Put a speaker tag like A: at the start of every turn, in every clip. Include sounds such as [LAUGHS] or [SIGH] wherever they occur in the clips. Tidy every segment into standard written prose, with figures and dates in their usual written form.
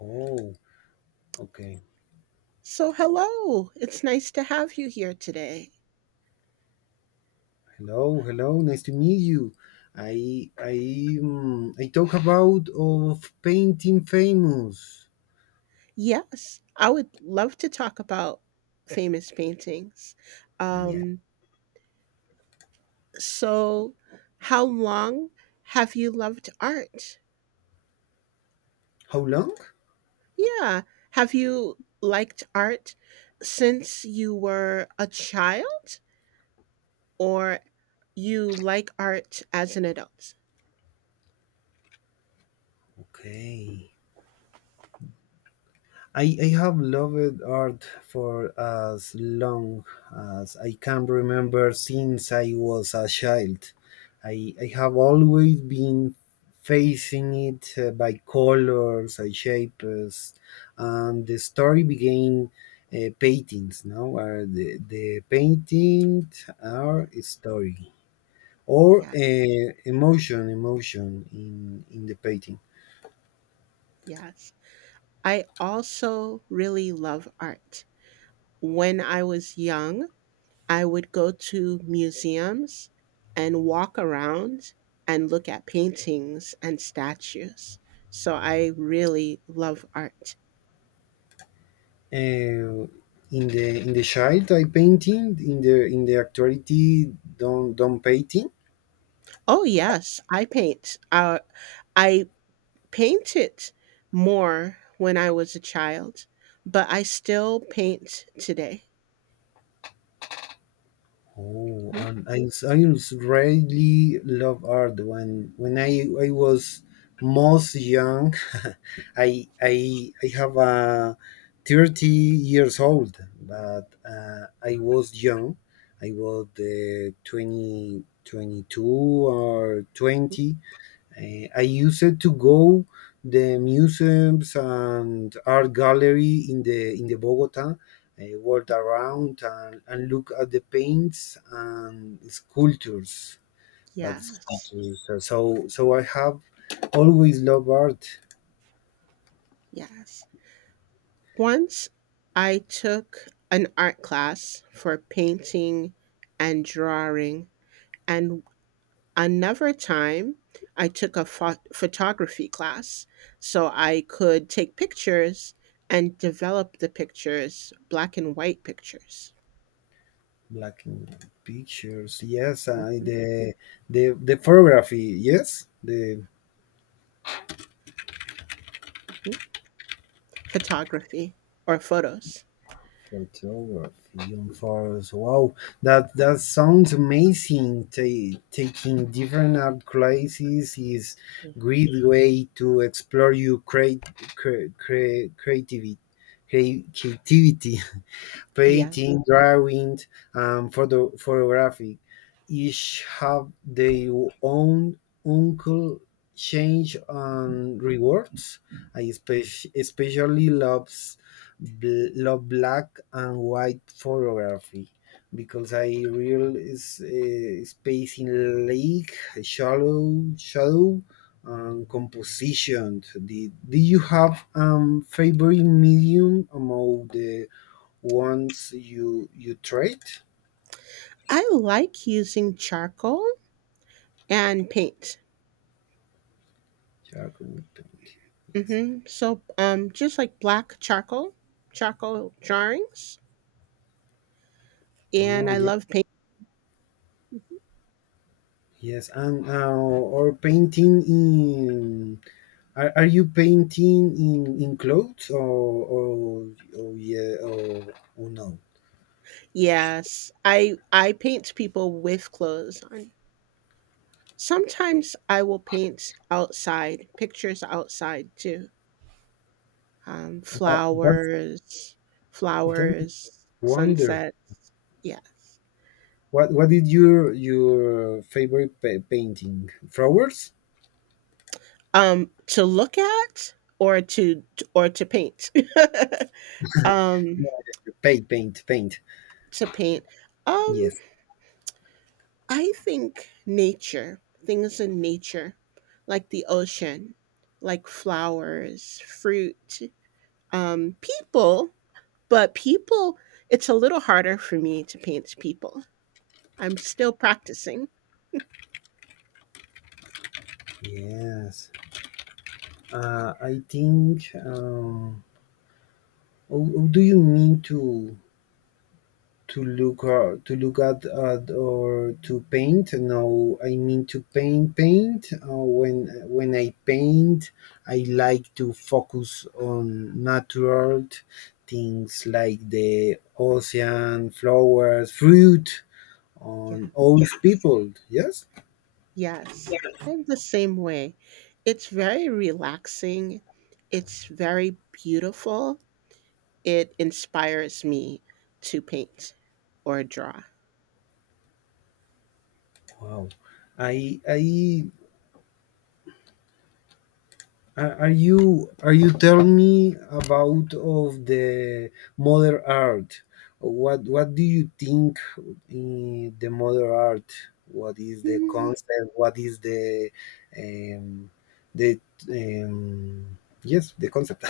A: Oh, okay.
B: So, hello. It's nice to have you here today.
A: Hello, hello. Nice to meet you. I talk about of painting famous.
B: Yes, I would love to talk about famous paintings.
A: Yeah.
B: Um, so, how long have you loved art?
A: How long?
B: Yeah, have you liked art since you were a child, or you like art as an adult?
A: Okay. I have loved art for as long as I can remember since I was a child. I have always been facing it by colors and shapes, and the story began paintings, now where the paintings are
B: Yeah,
A: a story or
B: yeah,
A: emotion, emotion in the painting.
B: Yes. I also really love art. When I was young, I would go to museums and walk around and look at paintings and statues. So I really love art.
A: Uh, in the in the child I painting in the actuality don't painting.
B: Oh, yes, I paint. I painted more when I was a child, but I still paint today.
A: Oh,
B: Mhm.
A: and I really love art when when I was most young. [LAUGHS] I have a thirty years old, but I was young. I was 20, 22 or 20. I used to go the museums and art gallery in the Bogota, walk around and look at the paints and sculptures, but
B: Yes,
A: sculptures. So I have always loved art,
B: yes. Once I took an art class for painting and drawing. And another time, I took a photography class so I could take pictures and develop the pictures, black and white pictures.
A: black and pictures. Yes, I,
B: Mhm.
A: the the photography. Yes, the
B: Photography or photos.
A: photography on fires. Wow, that sounds amazing. Taking different art classes is great way to explore your create, creativity. Creativity. [LAUGHS]
B: Yeah.
A: painting, drawing, and photography. Each have their own uncle change and rewards. I especially loves love black and white photography because I real is space in lake shallow shadow and composition. Did, do you have favorite medium among the once you trade,
B: I like using charcoal and paint.
A: charcoal painting, yes.
B: Hmm. Just like black charcoal, charcoal drawings, and
A: Oh
B: I
A: yeah.
B: love paint.
A: Yes. And or painting in, are you painting in clothes or or yeah or no.
B: Yes, I paint people with clothes on. Sometimes I will paint outside, pictures outside too. Um,
A: That's
B: flowers,
A: that
B: flowers,
A: wonder.
B: sunsets. Yes.
A: What is your favorite painting? Flowers?
B: To look at or to paint. [LAUGHS] um,
A: No, paint, paint, paint.
B: to paint. Um,
A: Yes.
B: I think nature, things in nature, like the ocean, like flowers, fruit, people. But people, it's a little harder for me to paint people. I'm still practicing.
A: Yes. I think. Oh, oh, do you mean to look at or to paint? No, I mean to paint. Paint. When I paint, I like to focus on natural things like the ocean, flowers, fruit,
B: Yeah.
A: on old people. Yes.
B: Yes. I'm the same way. It's very relaxing. It's very beautiful. It inspires me to paint or draw.
A: Wow. I are, are you telling me about of the modern art? What do you think in the modern art? What is the
B: Mm,
A: concept? What is um, the um, yes the concept?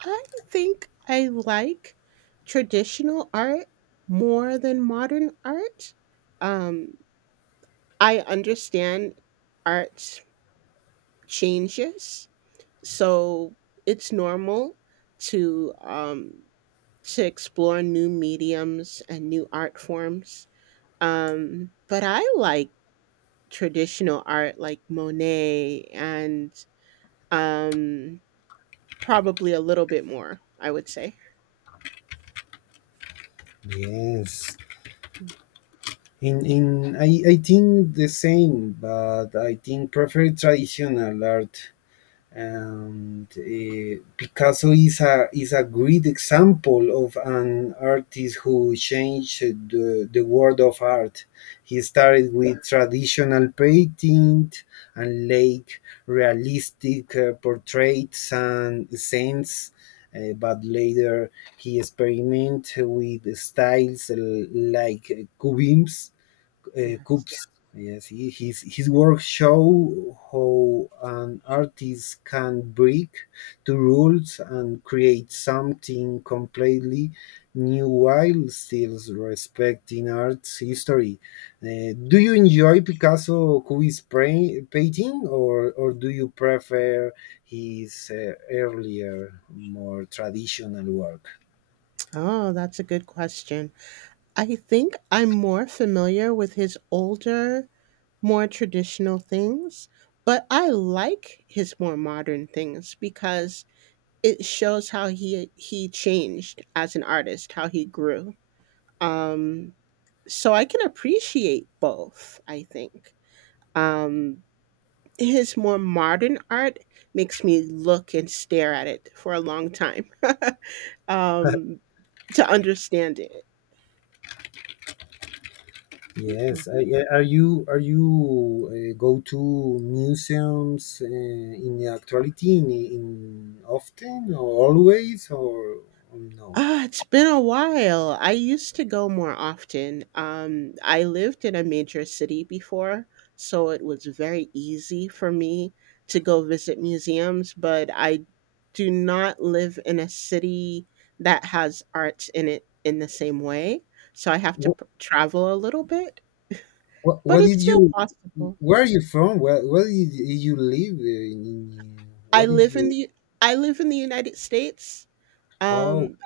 B: I think I like traditional art more than modern art. Um, I understand art changes, so it's normal to um, to explore new mediums and new art forms. But I like traditional art like Monet and um, probably a little bit more, I would say.
A: [LAUGHS] yes. In I think the same, but I think prefer traditional art. And Picasso is a great example of an artist who changed the world of art. He
B: Yeah.
A: started with traditional painting and late realistic portraits and scenes, but later he experimented with styles like cubism
B: Yes.
A: cups. Yes, he, his work show how an artist can break the
B: Yep.
A: rules and create something completely new while still respecting art's history. Do you enjoy Picasso Cubist painting, or do you prefer his earlier, more traditional work?
B: Oh, that's a good question. I think I'm more familiar with his older, more traditional things, but I like his more modern things because it shows how he changed as an artist, how he grew. Um, so I can appreciate both. I think um, his more modern art makes me look and stare at it for a long time [LAUGHS] um, to understand it.
A: Yes. I- are you go to museums in the actuality in often or always or no?
B: Ah, it's been a while. I used to go more often. I lived in a major city before, so it was very easy for me to go visit museums, but I do not live in a city that has arts in it in the same way. So I have to
A: What,
B: travel a little bit, but
A: what
B: it's
A: did
B: still
A: you?
B: possible.
A: Where are you from? Where did you live? In,
B: I
A: what did
B: live in
A: you?
B: the I live in the United States.
A: Oh,
B: Um,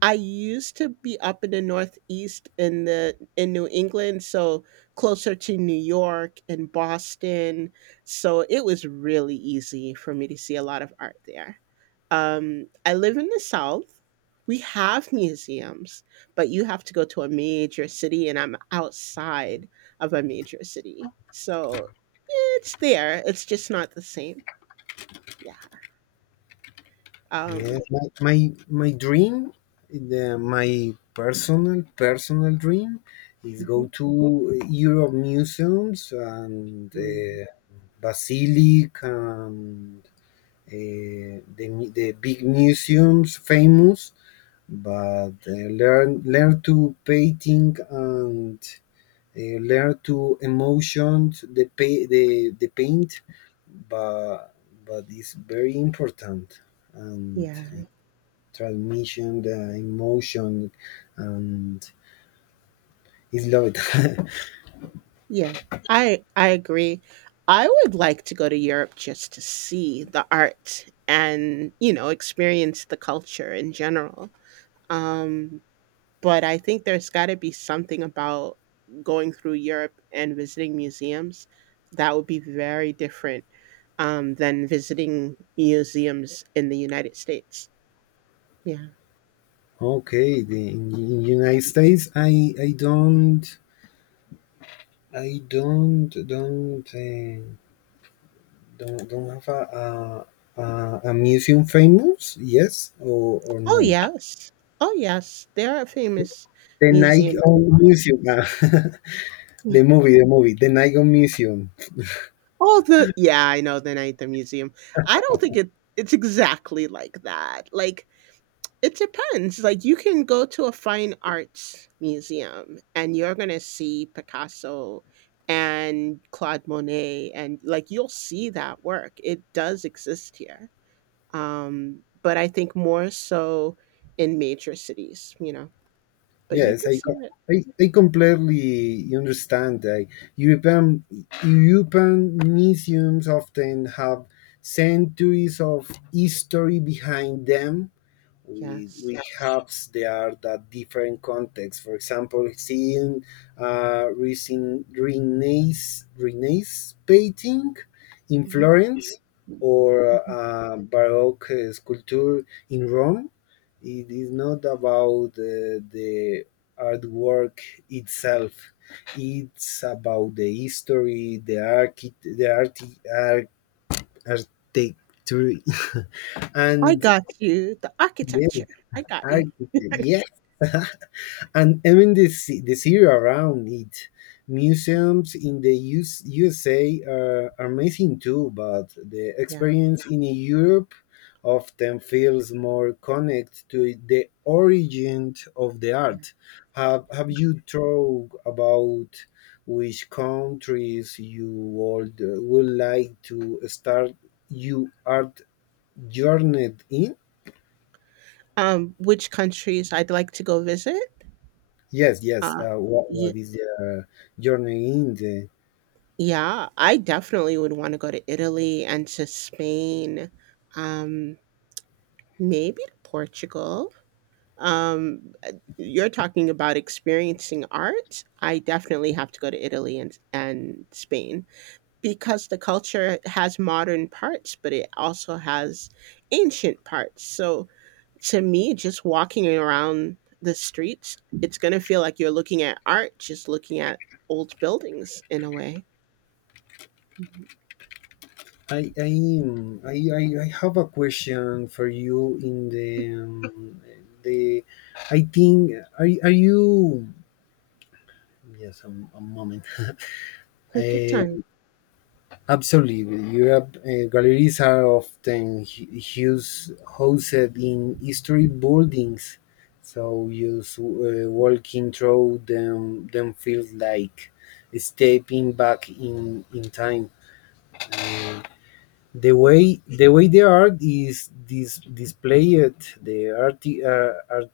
B: I used to be up in the Northeast in the in New England, so closer to New York and Boston. So it was really easy for me to see a lot of art there. I live in the South. We have museums, but you have to go to a major city, and I'm outside of a major city. So yeah, it's there. It's just not the same. Yeah.
A: yeah,
B: Um,
A: my dream, the, my personal personal dream, is go
B: mhm.
A: to Europe museums and
B: Mhm.
A: basilic and the the big museums famous, but learn learn to painting and learn to emotions the pay, the paint, but but it's very important and.
B: Yeah.
A: Transmission, the emotion, and it's loved.
B: Yeah, I agree. I would like to go to Europe just to see the art and, experience the culture in general. Um, but I think there's got to be something about going through Europe and visiting museums that would be very different than visiting museums in the United States. Yeah.
A: [LAUGHS] okay, the, in United States, I don't I don't have a museum famous. Yes or
B: Oh,
A: no.
B: yes. Oh, yes. There are famous
A: The Nike
B: museums in Boston.
A: Museum, ah, the movie, the movie, the Nike Museum.
B: Oh, the yeah, I know the night at the museum. I don't think it's exactly like that. Like, it depends. Like, you can go to a fine arts museum and you're gonna see Picasso and Claude Monet and, like, you'll see that work. It does exist here. But I think more so in major cities, you know? But you
A: Yes,
B: can see it.
A: I completely understand that European, European museums often have centuries of history behind them.
B: Yes.
A: We have the art at different contexts. For example, seeing recent Renaissance, Renaissance painting in
B: Mhm.
A: Florence or Baroque sculpture in Rome, it is not about the artwork itself. It's about the history, the archi- the arti, ar- architecture, [LAUGHS]
B: I
A: and
B: got you. The
A: yeah,
B: architecture. I got you.
A: architect. Yes, [LAUGHS] and even the city around it. Museums in the US, USA are amazing too, but the
B: Yeah.
A: experience in Europe often feels more connected to the origin of the
B: Yeah.
A: art. Have you thought about which countries you would like to start your art journey in?
B: Which countries I'd like to go visit?
A: Yes, yes.
B: Um,
A: What
B: yeah,
A: What is the journey in? The?
B: yeah, I definitely would want to go to Italy and to Spain, um, maybe to Portugal. You're talking about experiencing art. I definitely have to go to Italy and Spain because the culture has modern parts, but it also has ancient parts. So to me, just walking around the streets, it's going to feel like you're looking at art, just looking at old buildings in a way. Mhm.
A: I am I have a question for you in the I think are you yes a moment. [LAUGHS] uh,
B: Take your time.
A: Absolutely, Europe galleries are often huge hosted in history buildings, so just walking through them feels like stepping back in time. Uh, the way the way the art is displayed, art,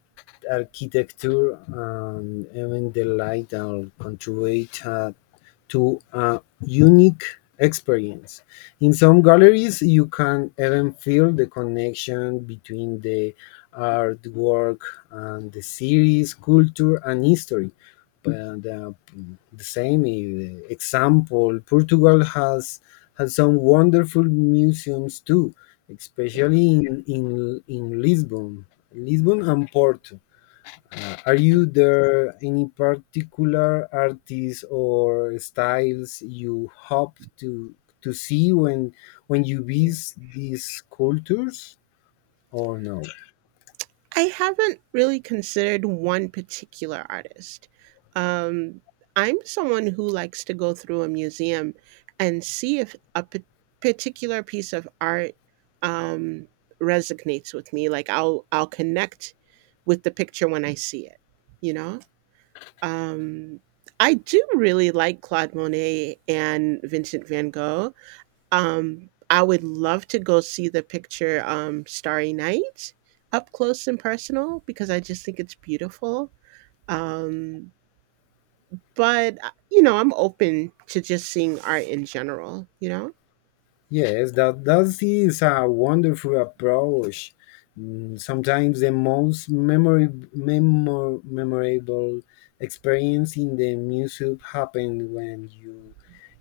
A: architecture, even the light, all contribute to a unique experience. In some galleries, you can even feel the connection between the artwork and the series, culture, and history. And, the same example, Portugal has some wonderful museums too,
B: Yeah.
A: especially in Lisbon, Lisbon and Porto. Are
B: Yeah.
A: you there any particular artists or styles you hope to see when you
B: Mhm.
A: visit these cultures or no?
B: I haven't really considered one particular artist. Um, I'm someone who likes to go through a museum and see if a particular piece of art um, resonates with me. Like I'll connect with the picture when I see it. You know, Um, I do really like Claude Monet and Vincent van Gogh. I would love to go see the picture Starry Night up close and personal because I just think it's beautiful. Um, but you know, I'm open to just seeing art in general, you know?
A: Yes, that that is a wonderful approach. Sometimes the most memorable experience in the music happened when you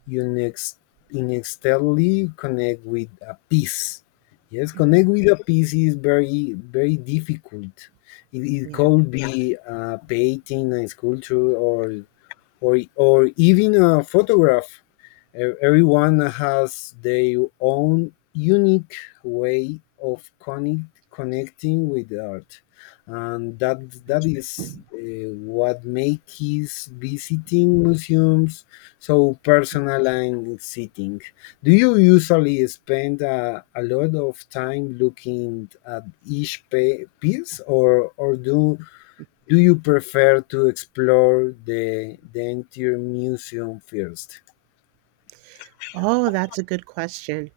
A: you next inextensively connect with a piece. Yes,
B: Hmm.
A: connect with a piece is very very difficult. It
B: Yeah.
A: could be a painting, a sculpture, or even a photograph. Everyone has their own unique way of connecting with art, and that that is what makes his visiting museums so
B: Yeah.
A: personal and exciting. Do you usually spend a lot of time looking at each piece, or do do you prefer to explore the entire museum first?
B: Oh, that's a good question.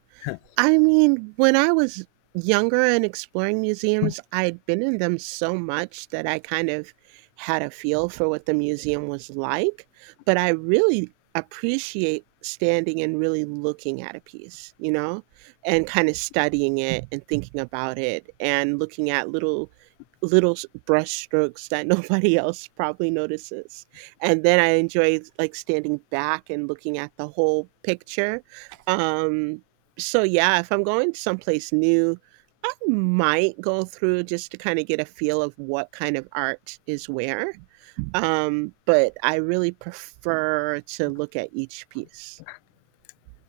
B: I mean, when I was younger and exploring museums, I'd been in them so much that I kind of had a feel for what the museum was like, but I really appreciate standing and really looking at a piece, you know, and kind of studying it and thinking about it and looking at little brush strokes that [LAUGHS] nobody else probably notices. And then I enjoy like standing back and looking at the whole picture. Um so yeah, if I'm going someplace new, I might go through just to kind of get a feel of what kind of art is where. But I really prefer to look at each piece.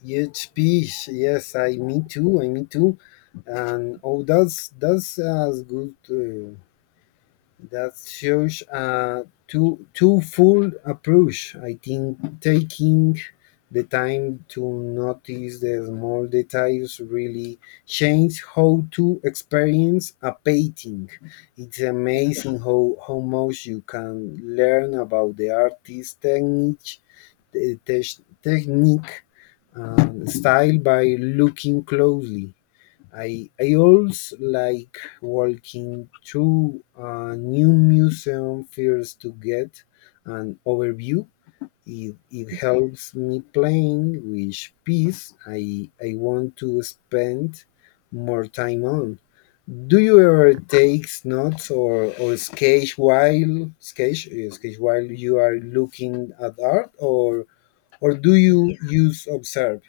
A: Huge piece, yes, I me too, and oh, that's a good. That shows a two two full approach. I think taking the time to notice the small details really change how to experience a painting. It's
B: Yeah.
A: amazing how much you can learn about the artist's technique, technique, and style by looking closely. I also like walking through a new museum first to get an overview. It
B: Mm.
A: helps me plan which piece I want to spend more time on. Do you ever
B: Yeah.
A: take notes or sketch while sketch sketch while you are looking at art or do
B: Yeah.
A: you use observe?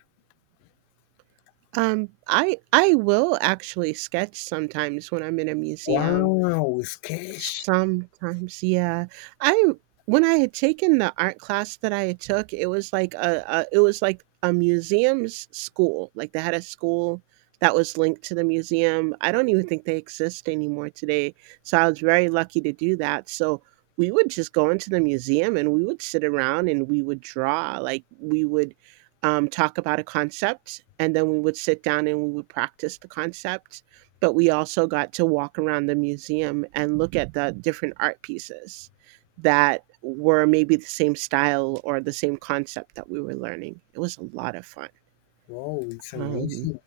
B: I will actually sketch sometimes when I'm in a museum.
A: Wow, sketch.
B: Sometimes, yeah. I when I had taken the art class that I had took, it was like a it was like a museum's school. Like they had a school that was linked to the museum. I don't even think they exist anymore today. So I was very lucky to do that. So we would just go into the museum and we would sit around and we would draw. Like we would talk about a concept and then we would sit down and we would practice the concept, but we also got to walk around the museum and look at the different art pieces that were maybe the same style or the same concept that we were learning. It was a lot of fun.
A: Wow, it's
B: Um,
A: amazing.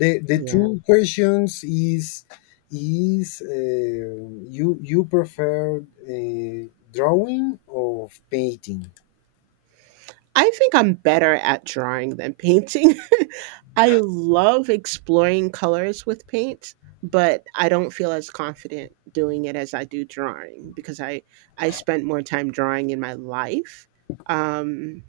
A: The
B: yeah.
A: two questions is you you prefer drawing or painting?
B: I think I'm better at drawing than painting. [LAUGHS] I love exploring colors with paint, but I don't feel as confident doing it as I do drawing because I spent more time drawing in my life. Um,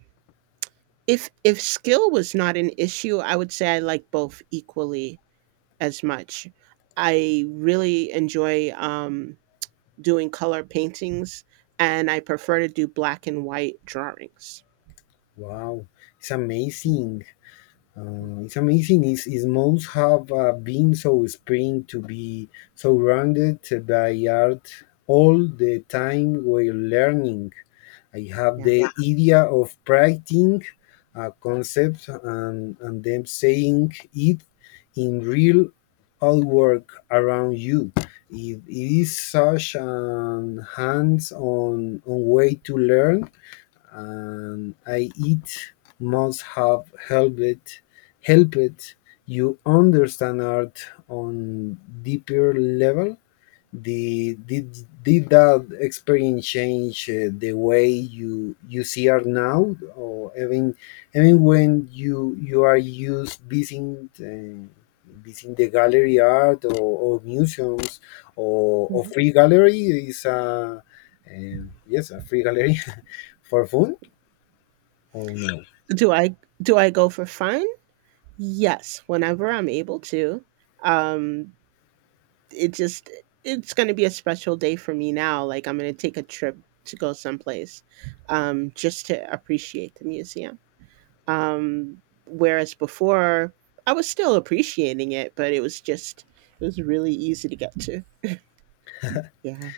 B: If skill was not an issue, I would say I like both equally as much. I really enjoy, doing color paintings, and I prefer to do black and white drawings.
A: Wow, it's amazing. It's amazing. It's most have been so spring to be surrounded by art all the time while learning. I have
B: Yeah.
A: the idea of writing a concept and then saying it in real all work around you. It is such an hands-on on way to learn, and I it must have helped helped you understand art on deeper level the did that experience change the way you you see art now or even even when you are used visiting visiting the gallery art or museums or
B: Mhm.
A: free gallery is a yes a free gallery. [LAUGHS] For fun or no?
B: do i do I go for fun? Yes, whenever I'm able to. um it just, it's going to be a special day for me now. Like I'm going to take a trip to go someplace just to appreciate the museum. um Whereas before I was still appreciating it, but it was just, it was really easy to get to. Yeah.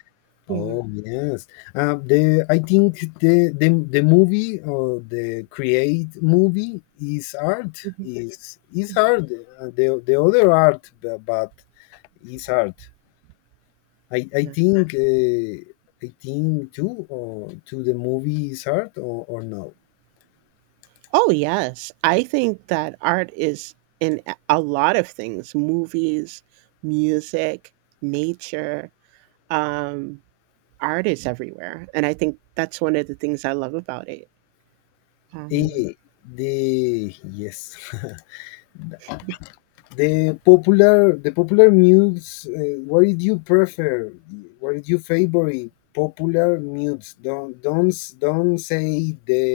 B: Yeah.
A: Oh yes, the I think the movie or the create movie
B: Mhm.
A: is art the other art but is art. I I
B: Yeah.
A: think uh, I think too or to the movie is art or no.
B: Oh, yes. I think that art is in a lot of things: movies, music, nature. Um, Art is everywhere. And I think that's one of the things I love about it. Um,
A: Eh, the yes. [LAUGHS] The popular mutes. What did you prefer? What did you favorite? Popular mutes. Don't don't say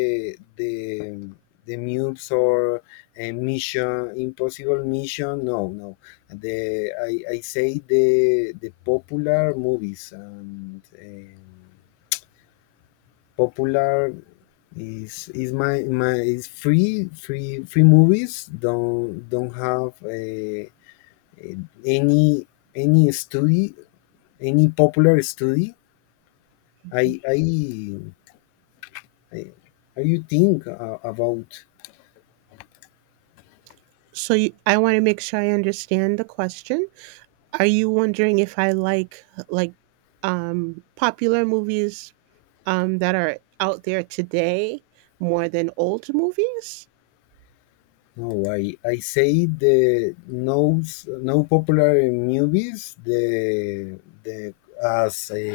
A: the mutes or a mission impossible mission. No no. The I say the popular movies and popular is my my is free free free movies don't have a any any study, any popular study? I I, I how you think about
B: so you, I want to make sure I understand the question. Are you wondering if I like like popular movies that are out there today more than old movies?
A: no, I say the no popular movies the as a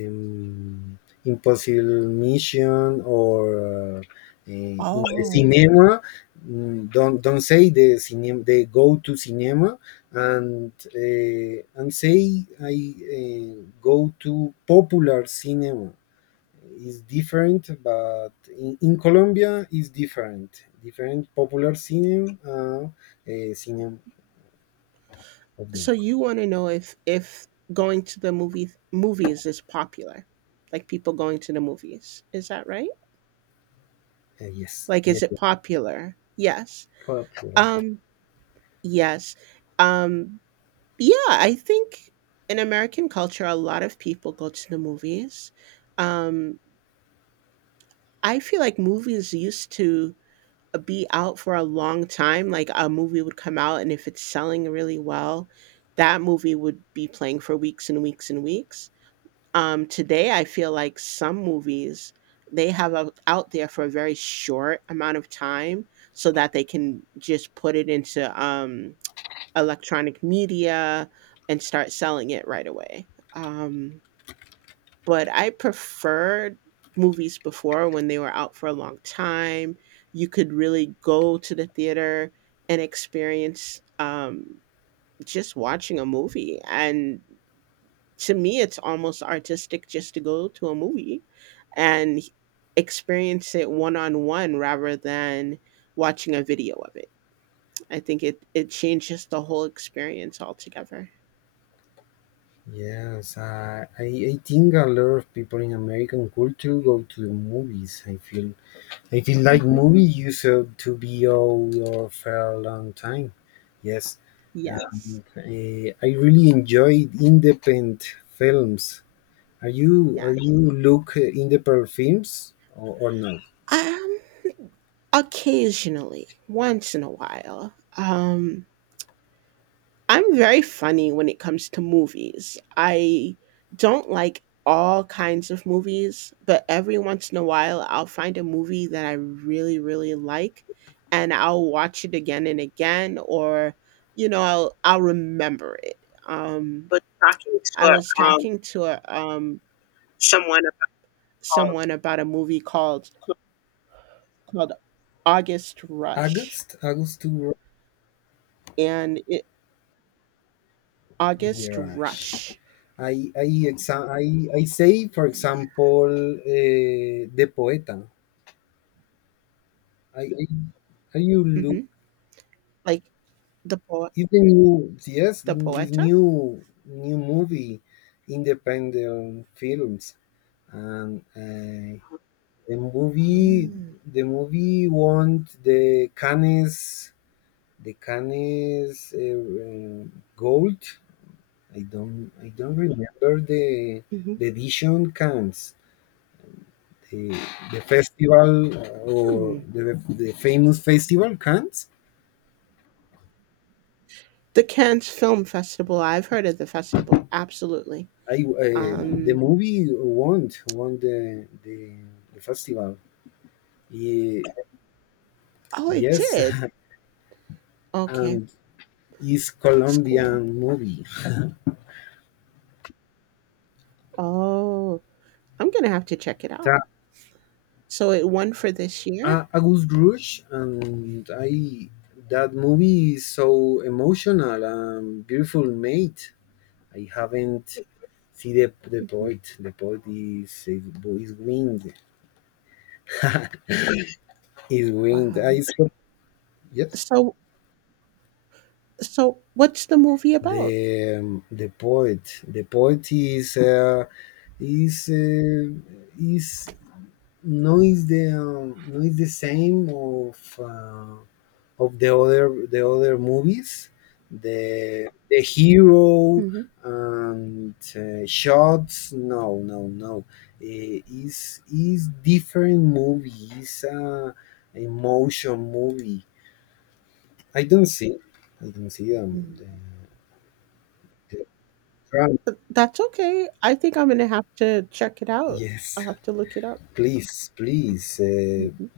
A: um, impossible mission or in the
B: Oh.
A: cinema. Don't say the cinema. They go to cinema and say I go to popular cinema is different, but in Colombia is different. Different popular cinema, cinema of them.
B: So you want to know if going to the movies is popular, like people going to the movies. Is that right?
A: Yes,
B: Like, is
A: yes,
B: it
A: yes.
B: popular? Yes.
A: Popular.
B: Um, Yes. Um, yeah, I think in American culture, a lot of people go to the movies. Um, I feel like movies used to be out for a long time. Like a movie would come out, and if it's selling really well, that movie would be playing for weeks and weeks and weeks. Today, I feel like some movies, they have out out there for a very short amount of time so that they can just put it into electronic media and start selling it right away. But I preferred movies before when they were out for a long time. You could really go to the theater and experience just watching a movie. And to me, it's almost artistic just to go to a movie and experience it one on one rather than watching a video of it. I think it changes the whole experience altogether.
A: Yes, I think a lot of people in American culture go to the movies. I feel like
B: Mhm.
A: movie used to be all your for a long time. Yes,
B: Yes,
A: I really enjoyed independent films. Are
B: yes.
A: you look in the pearl films or no?
B: Um, Occasionally, once in a while. I'm very funny when it comes to movies. I don't like all kinds of movies, but every once in a while, I'll find a movie that I really, really like, and I'll watch it again and again, or I'll remember it. Um,
A: Was talking
B: I
A: to
B: was
A: um,
B: talking to a,
A: someone about college.
B: someone about a movie called August Rush
A: August, August to
B: and it, August
A: yes.
B: Rush.
A: I exa I say for
B: Yeah.
A: example the poeta. I how you look
B: Hmm. Like the poet,
A: is the new, yes,
B: the
A: in is
B: poeta.
A: new movie, independent films, and The movie,
B: Ah.
A: the movie, won the Cannes Gold. I don't remember the
B: Mhm.
A: the edition Cannes, the the festival,
B: Hmm.
A: or the famous festival Cannes.
B: The Cannes Film Festival. I've heard of the festival. Absolutely.
A: I The
B: Um.
A: movie won the festival. Ye-
B: Oh, it
A: yes.
B: did.
A: [LAUGHS]
B: Okay,
A: And is
B: that's cool.
A: Colombian movie.
B: Oh, I'm gonna have to check it out. So it won for this year.
A: August Rush. And I that movie is so emotional and beautiful made. I haven't see the
B: Hmm.
A: poet. The poet is wind. Is wind.
B: Wow.
A: Yes.
B: So what's the movie about?
A: The poet. The poet is uh, is no, is the no, is the same of, of the other movies, the hero,
B: Hmm.
A: and shots, no, no, no. Is different movie, is a emotion movie. I don't see i don't see, the drama.
B: That's okay. I think I'm gonna have to check it out.
A: Yes,
B: I'll have to look it up.
A: please,
B: Mhm.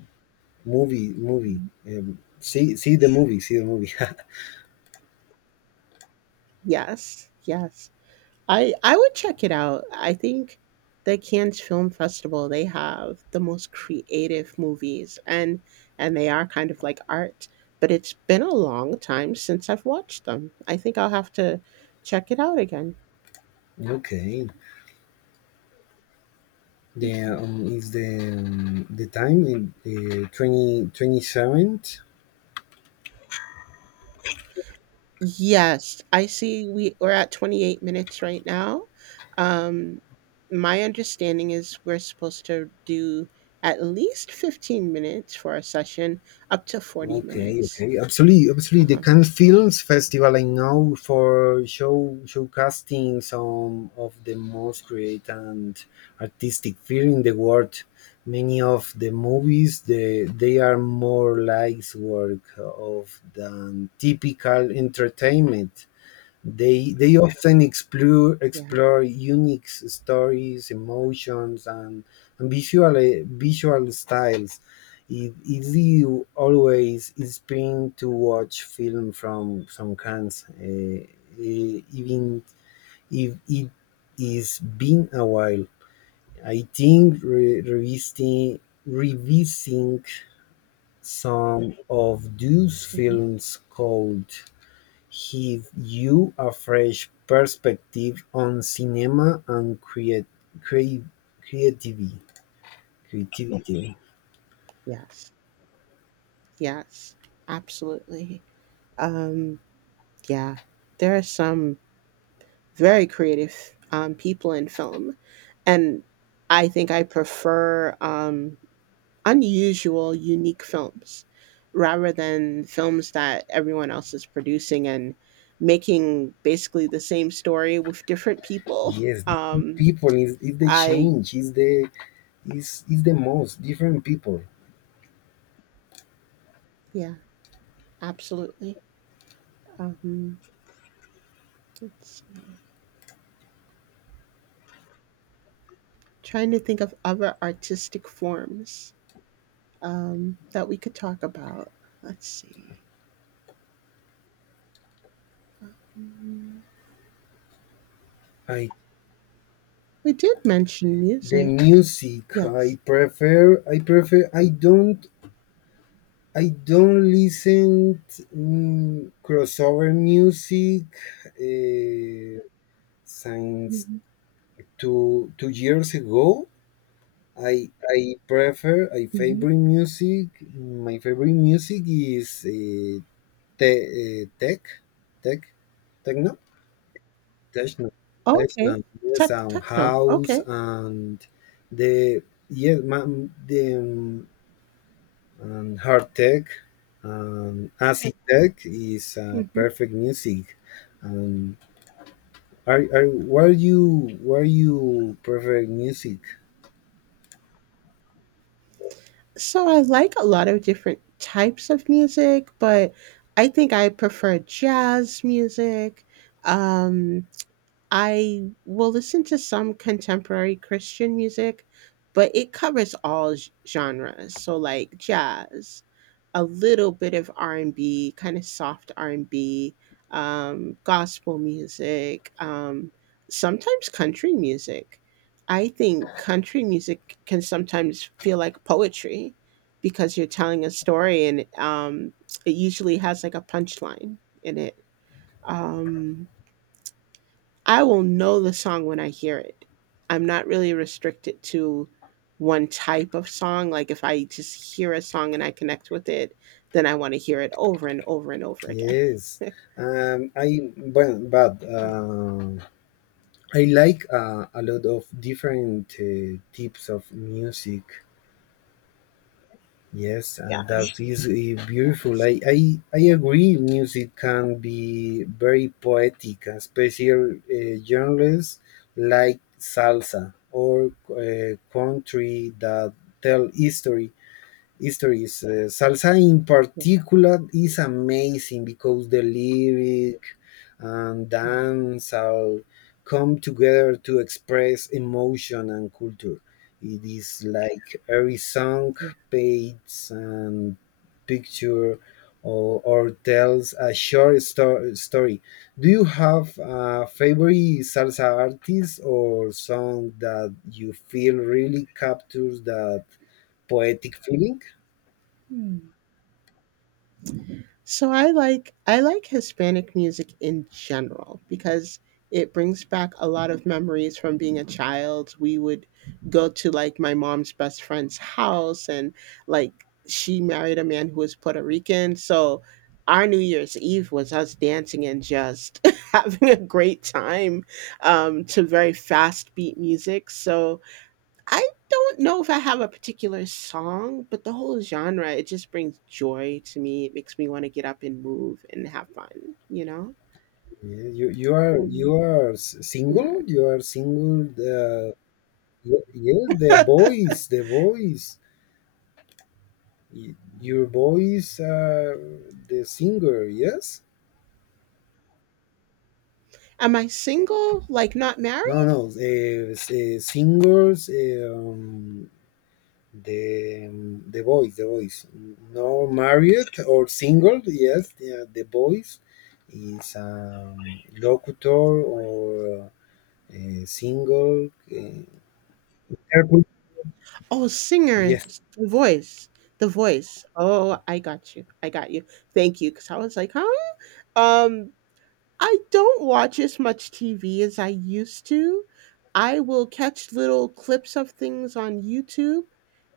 A: movie, see the movie, see the movie.
B: Yes, yes. I would check it out. I think the Cannes Film Festival, they have the most creative movies, and they are kind of like art, but it's been a long time since I've watched them. I think I'll have to check it out again.
A: [LAUGHS] Okay. The
B: Mhm.
A: is the time in the 2027.
B: Yes, I see we're at 28 minutes right now. Um, my understanding is we're supposed to do at least 15 minutes for a session, up to 40
A: Okay,
B: minutes.
A: okay, absolutely, absolutely. The
B: Um,
A: Cannes Films Festival I know for showcasing some of the most creative and artistic film in the world. Many of the movies, they are more like work of than typical entertainment. They often explore
B: yeah.
A: explore unique stories, emotions, and visual styles. It is you always inspiring to watch film from Cannes, even if it is been a while. I think revisiting revising some of those
B: Hmm.
A: films could he views a fresh perspective on cinema and create, creativity. Creativity.
B: Yes. Yes. Absolutely. Um, yeah. There are some very creative people in film, and I think I prefer. Unusual, unique films rather than films that everyone else is producing and making basically the same story with different people.
A: Yes, different
B: Um,
A: people is the
B: I,
A: change, is the is the most different people.
B: yeah, absolutely. Um, let's see. Trying to think of other artistic forms that we could talk about. Let's see. Um,
A: I
B: we did mention
A: The
B: music.
A: music
B: Yes.
A: I prefer, I don't listen crossover music, uh, since
B: Hmm.
A: two 2 years ago. I prefer I
B: Hmm.
A: favorite music. My favorite music is, te- uh, tech, tech, techno, techno,
B: Okay.
A: techno. Yes,
B: Tech,
A: and
B: techno.
A: house,
B: Okay.
A: and the yes, the and hard tech and acid tech is,
B: Mm-hmm.
A: perfect music. Um, are what are you prefer music?
B: So I like a lot of different types of music, but I think I prefer jazz music. Um, I will listen to some contemporary Christian music, but it covers all genres. So like jazz, a little bit of R&B, kind of soft R&B, gospel music, sometimes country music. I think country music can sometimes feel like poetry because you're telling a story and it usually has like a punchline in it. Um, I will know the song when I hear it. I'm not really restricted to one type of song. Like if I just hear a song and I connect with it, then I want to hear it over and over and over again.
A: Yes,
B: [LAUGHS]
A: I well, but
B: Yeah.
A: I like, a lot of different, types of music. Yes, yeah, and
B: Mhm.
A: that is, beautiful.
B: Yes.
A: I agree. Music can be very poetic, especially, genres like salsa or, country that tell history histories. Salsa in
B: Yeah.
A: particular is amazing because the lyric and
B: Yeah.
A: dance all come together to express emotion and culture. It is like every song
B: Yeah.
A: paints and picture, or tells a short story. Do you have a favorite salsa artist or song that you feel really captures that poetic feeling?
B: Hmm. So I like Hispanic music in general because it brings back a lot of memories from being a child. We would go to like my mom's best friend's house and like she married a man who was Puerto Rican. So our New Year's Eve was us dancing and just [LAUGHS] having a great time to very fast beat music. So I don't know if I have a particular song, but the whole genre, it just brings joy to me. It makes me want to get up and move and have fun, you know?
A: Yeah, you are you
B: Um,
A: are s- single. You
B: hmm.
A: are single. Yes, the voice, the voice. Y- Your voice, the singer. Yes.
B: Am I single? Like not
A: No,
B: married?
A: no. Singers. The the voice, the voice. No, married or single. Yes. The voice is, locutor or, single. Interpret-
B: Oh, singer,
A: yes.
B: the voice, the voice. Oh, I got you. I got you. Thank you. Cause I was like, huh? Um, I don't watch as much TV as I used to. I will catch little clips of things on YouTube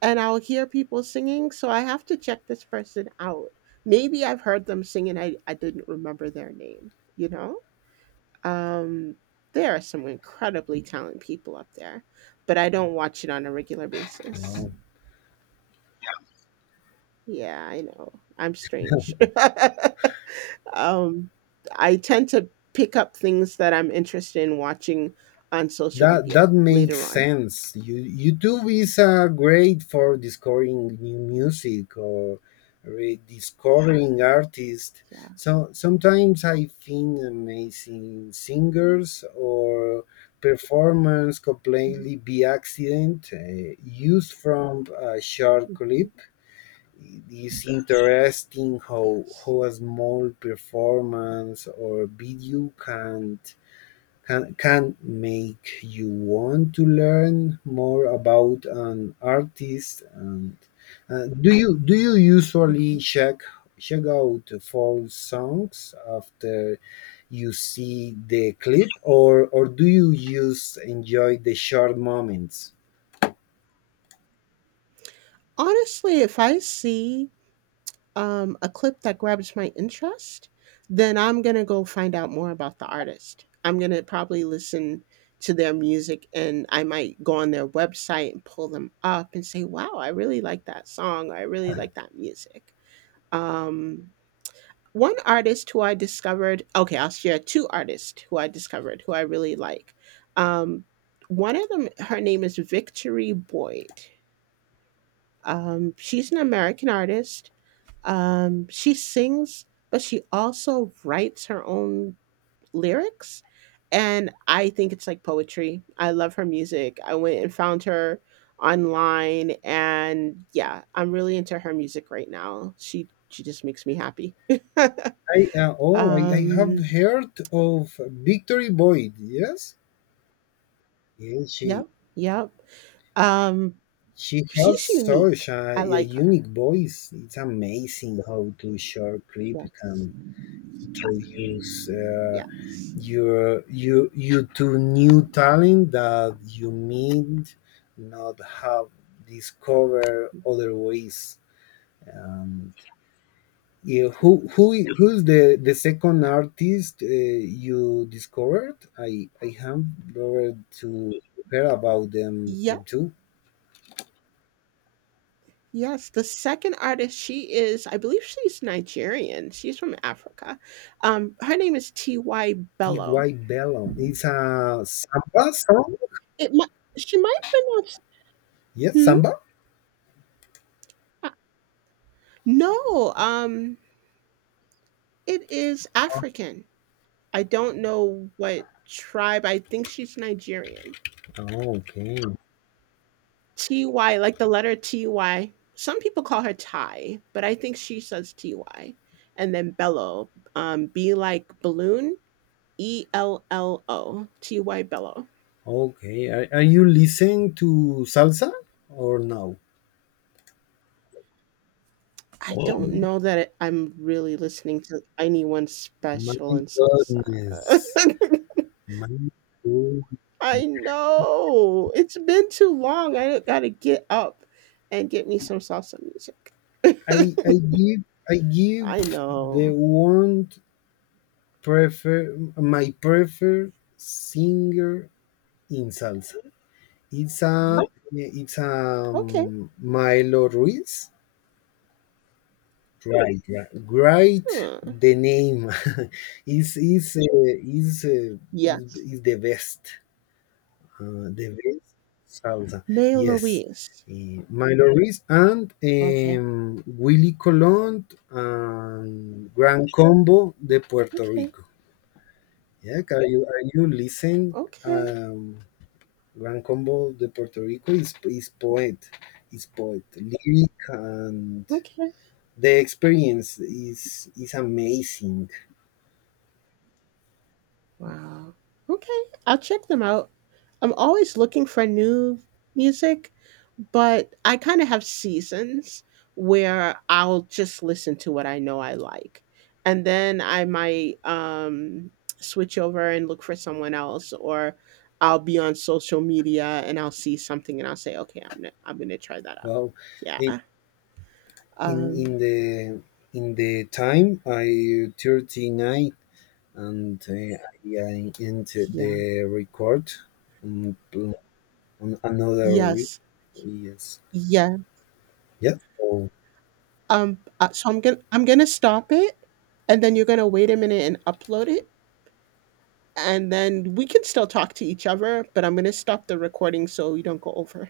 B: and I'll hear people singing, so I have to check this person out. Maybe I've heard them sing and I didn't remember their name, you know? Um, there are some incredibly talented people up there, but I don't watch it on a regular basis.
A: Wow.
B: Yeah, I know. I'm strange. [LAUGHS] Um, I tend to pick up things that I'm interested in watching on social
A: That
B: media
A: that
B: later
A: makes
B: on.
A: sense. YouTube is, great for discovering new music or rediscovering artists.
B: Yeah.
A: So sometimes I find amazing singers or performance
B: Mhm.
A: completely by accident, used from a short clip. It is interesting how
B: Yes.
A: how a small performance or video can make you want to learn more about an artist. And, do you usually
B: Mhm.
A: check out folk songs after you see the clip or do you just enjoy the short moments?
B: Honestly, if I see a clip that grabs my interest, then I'm going to go find out more about the artist. I'm going to probably listen to their music and I might go on their website and pull them up and say, wow, I really like that song. I really like that music. Um, one artist who I discovered, okay, I'll share two artists who I discovered who I really like. Um, one of them, her name is Victory Boyd. She's an American artist. She sings, but she also writes her own lyrics. And I think it's like poetry. I love her music. I went and found her online, and yeah, I'm really into her music right now. She just makes me happy.
A: I
B: [LAUGHS]
A: Oh, I have
B: Um.
A: heard of Victory Boyd. Yes yes,
B: Yep, yep. Um,
A: she has
B: she's
A: such
B: unique.
A: a
B: I like her.
A: unique voice. It's amazing how to short clip
B: Yes,
A: can introduce,
B: yes,
A: you to new talent that you might not have discovered otherwise. Um, yeah, who who
B: yes,
A: i- who's the second
B: yeah,
A: artist, you discovered? I have heard to hear about them
B: yep,
A: too.
B: yes. The second artist, she is, I believe she's Nigerian. She's from Africa. Her name is T.Y.
A: T
B: Bello.
A: Y. Bellum. It's a samba song?
B: It might, she might pronounce,
A: Yes,
B: hmm?
A: samba?
B: Uh, No, it is
A: Oh,
B: African. I don't know what tribe. I think she's Nigerian.
A: okay.
B: T-Y, like the letter T-Y. Some people call her Ty, but I think she says T-Y. And then Bello, be like balloon, ello, T-Y Bello.
A: Okay. Are you listening to salsa or no?
B: I
A: Oh.
B: don't know that it, I'm really listening to anyone
A: My
B: special in salsa.
A: goodness. My good-
B: [LAUGHS] I know. It's been too long. I gotta get up and get me some salsa music.
A: I I
B: [LAUGHS]
A: give I give
B: I
A: the
B: know.
A: one prefer my preferred singer in salsa. It's a
B: Mhm.
A: it's a
B: Okay.
A: Milo Ruiz. Right, right. Great.
B: Huh.
A: The name [LAUGHS] is is uh, is, uh, is
B: Yes.
A: is the best salsa.
B: May
A: Yes,
B: Louise.
A: Milo Ruiz and,
B: Okay.
A: Willy Colon and Gran Combo de Puerto
B: Okay.
A: Rico. Yeah, can you are you listen?
B: Okay.
A: Um, Gran Combo de Puerto Rico is poet, is poet, lyric, and
B: Okay.
A: the experience is amazing.
B: Wow. Okay. I'll check them out. I'm always looking for new music, but I kind of have seasons where I'll just listen to what I know I like. And then I might switch over and look for someone else, or I'll be on social media and I'll see something and I'll say, okay, I'm gonna try that out.
A: Wow. Eh,
B: Yeah.
A: In
B: Um,
A: in the in the time I 39 and I end
B: yeah.
A: the record, um, on another
B: Yes.
A: yes,
B: Yes.
A: yeah, oh,
B: So I'm gonna stop it, and then you're gonna wait a minute and upload it, and then we can still talk to each other, but I'm gonna stop the recording so we don't go over.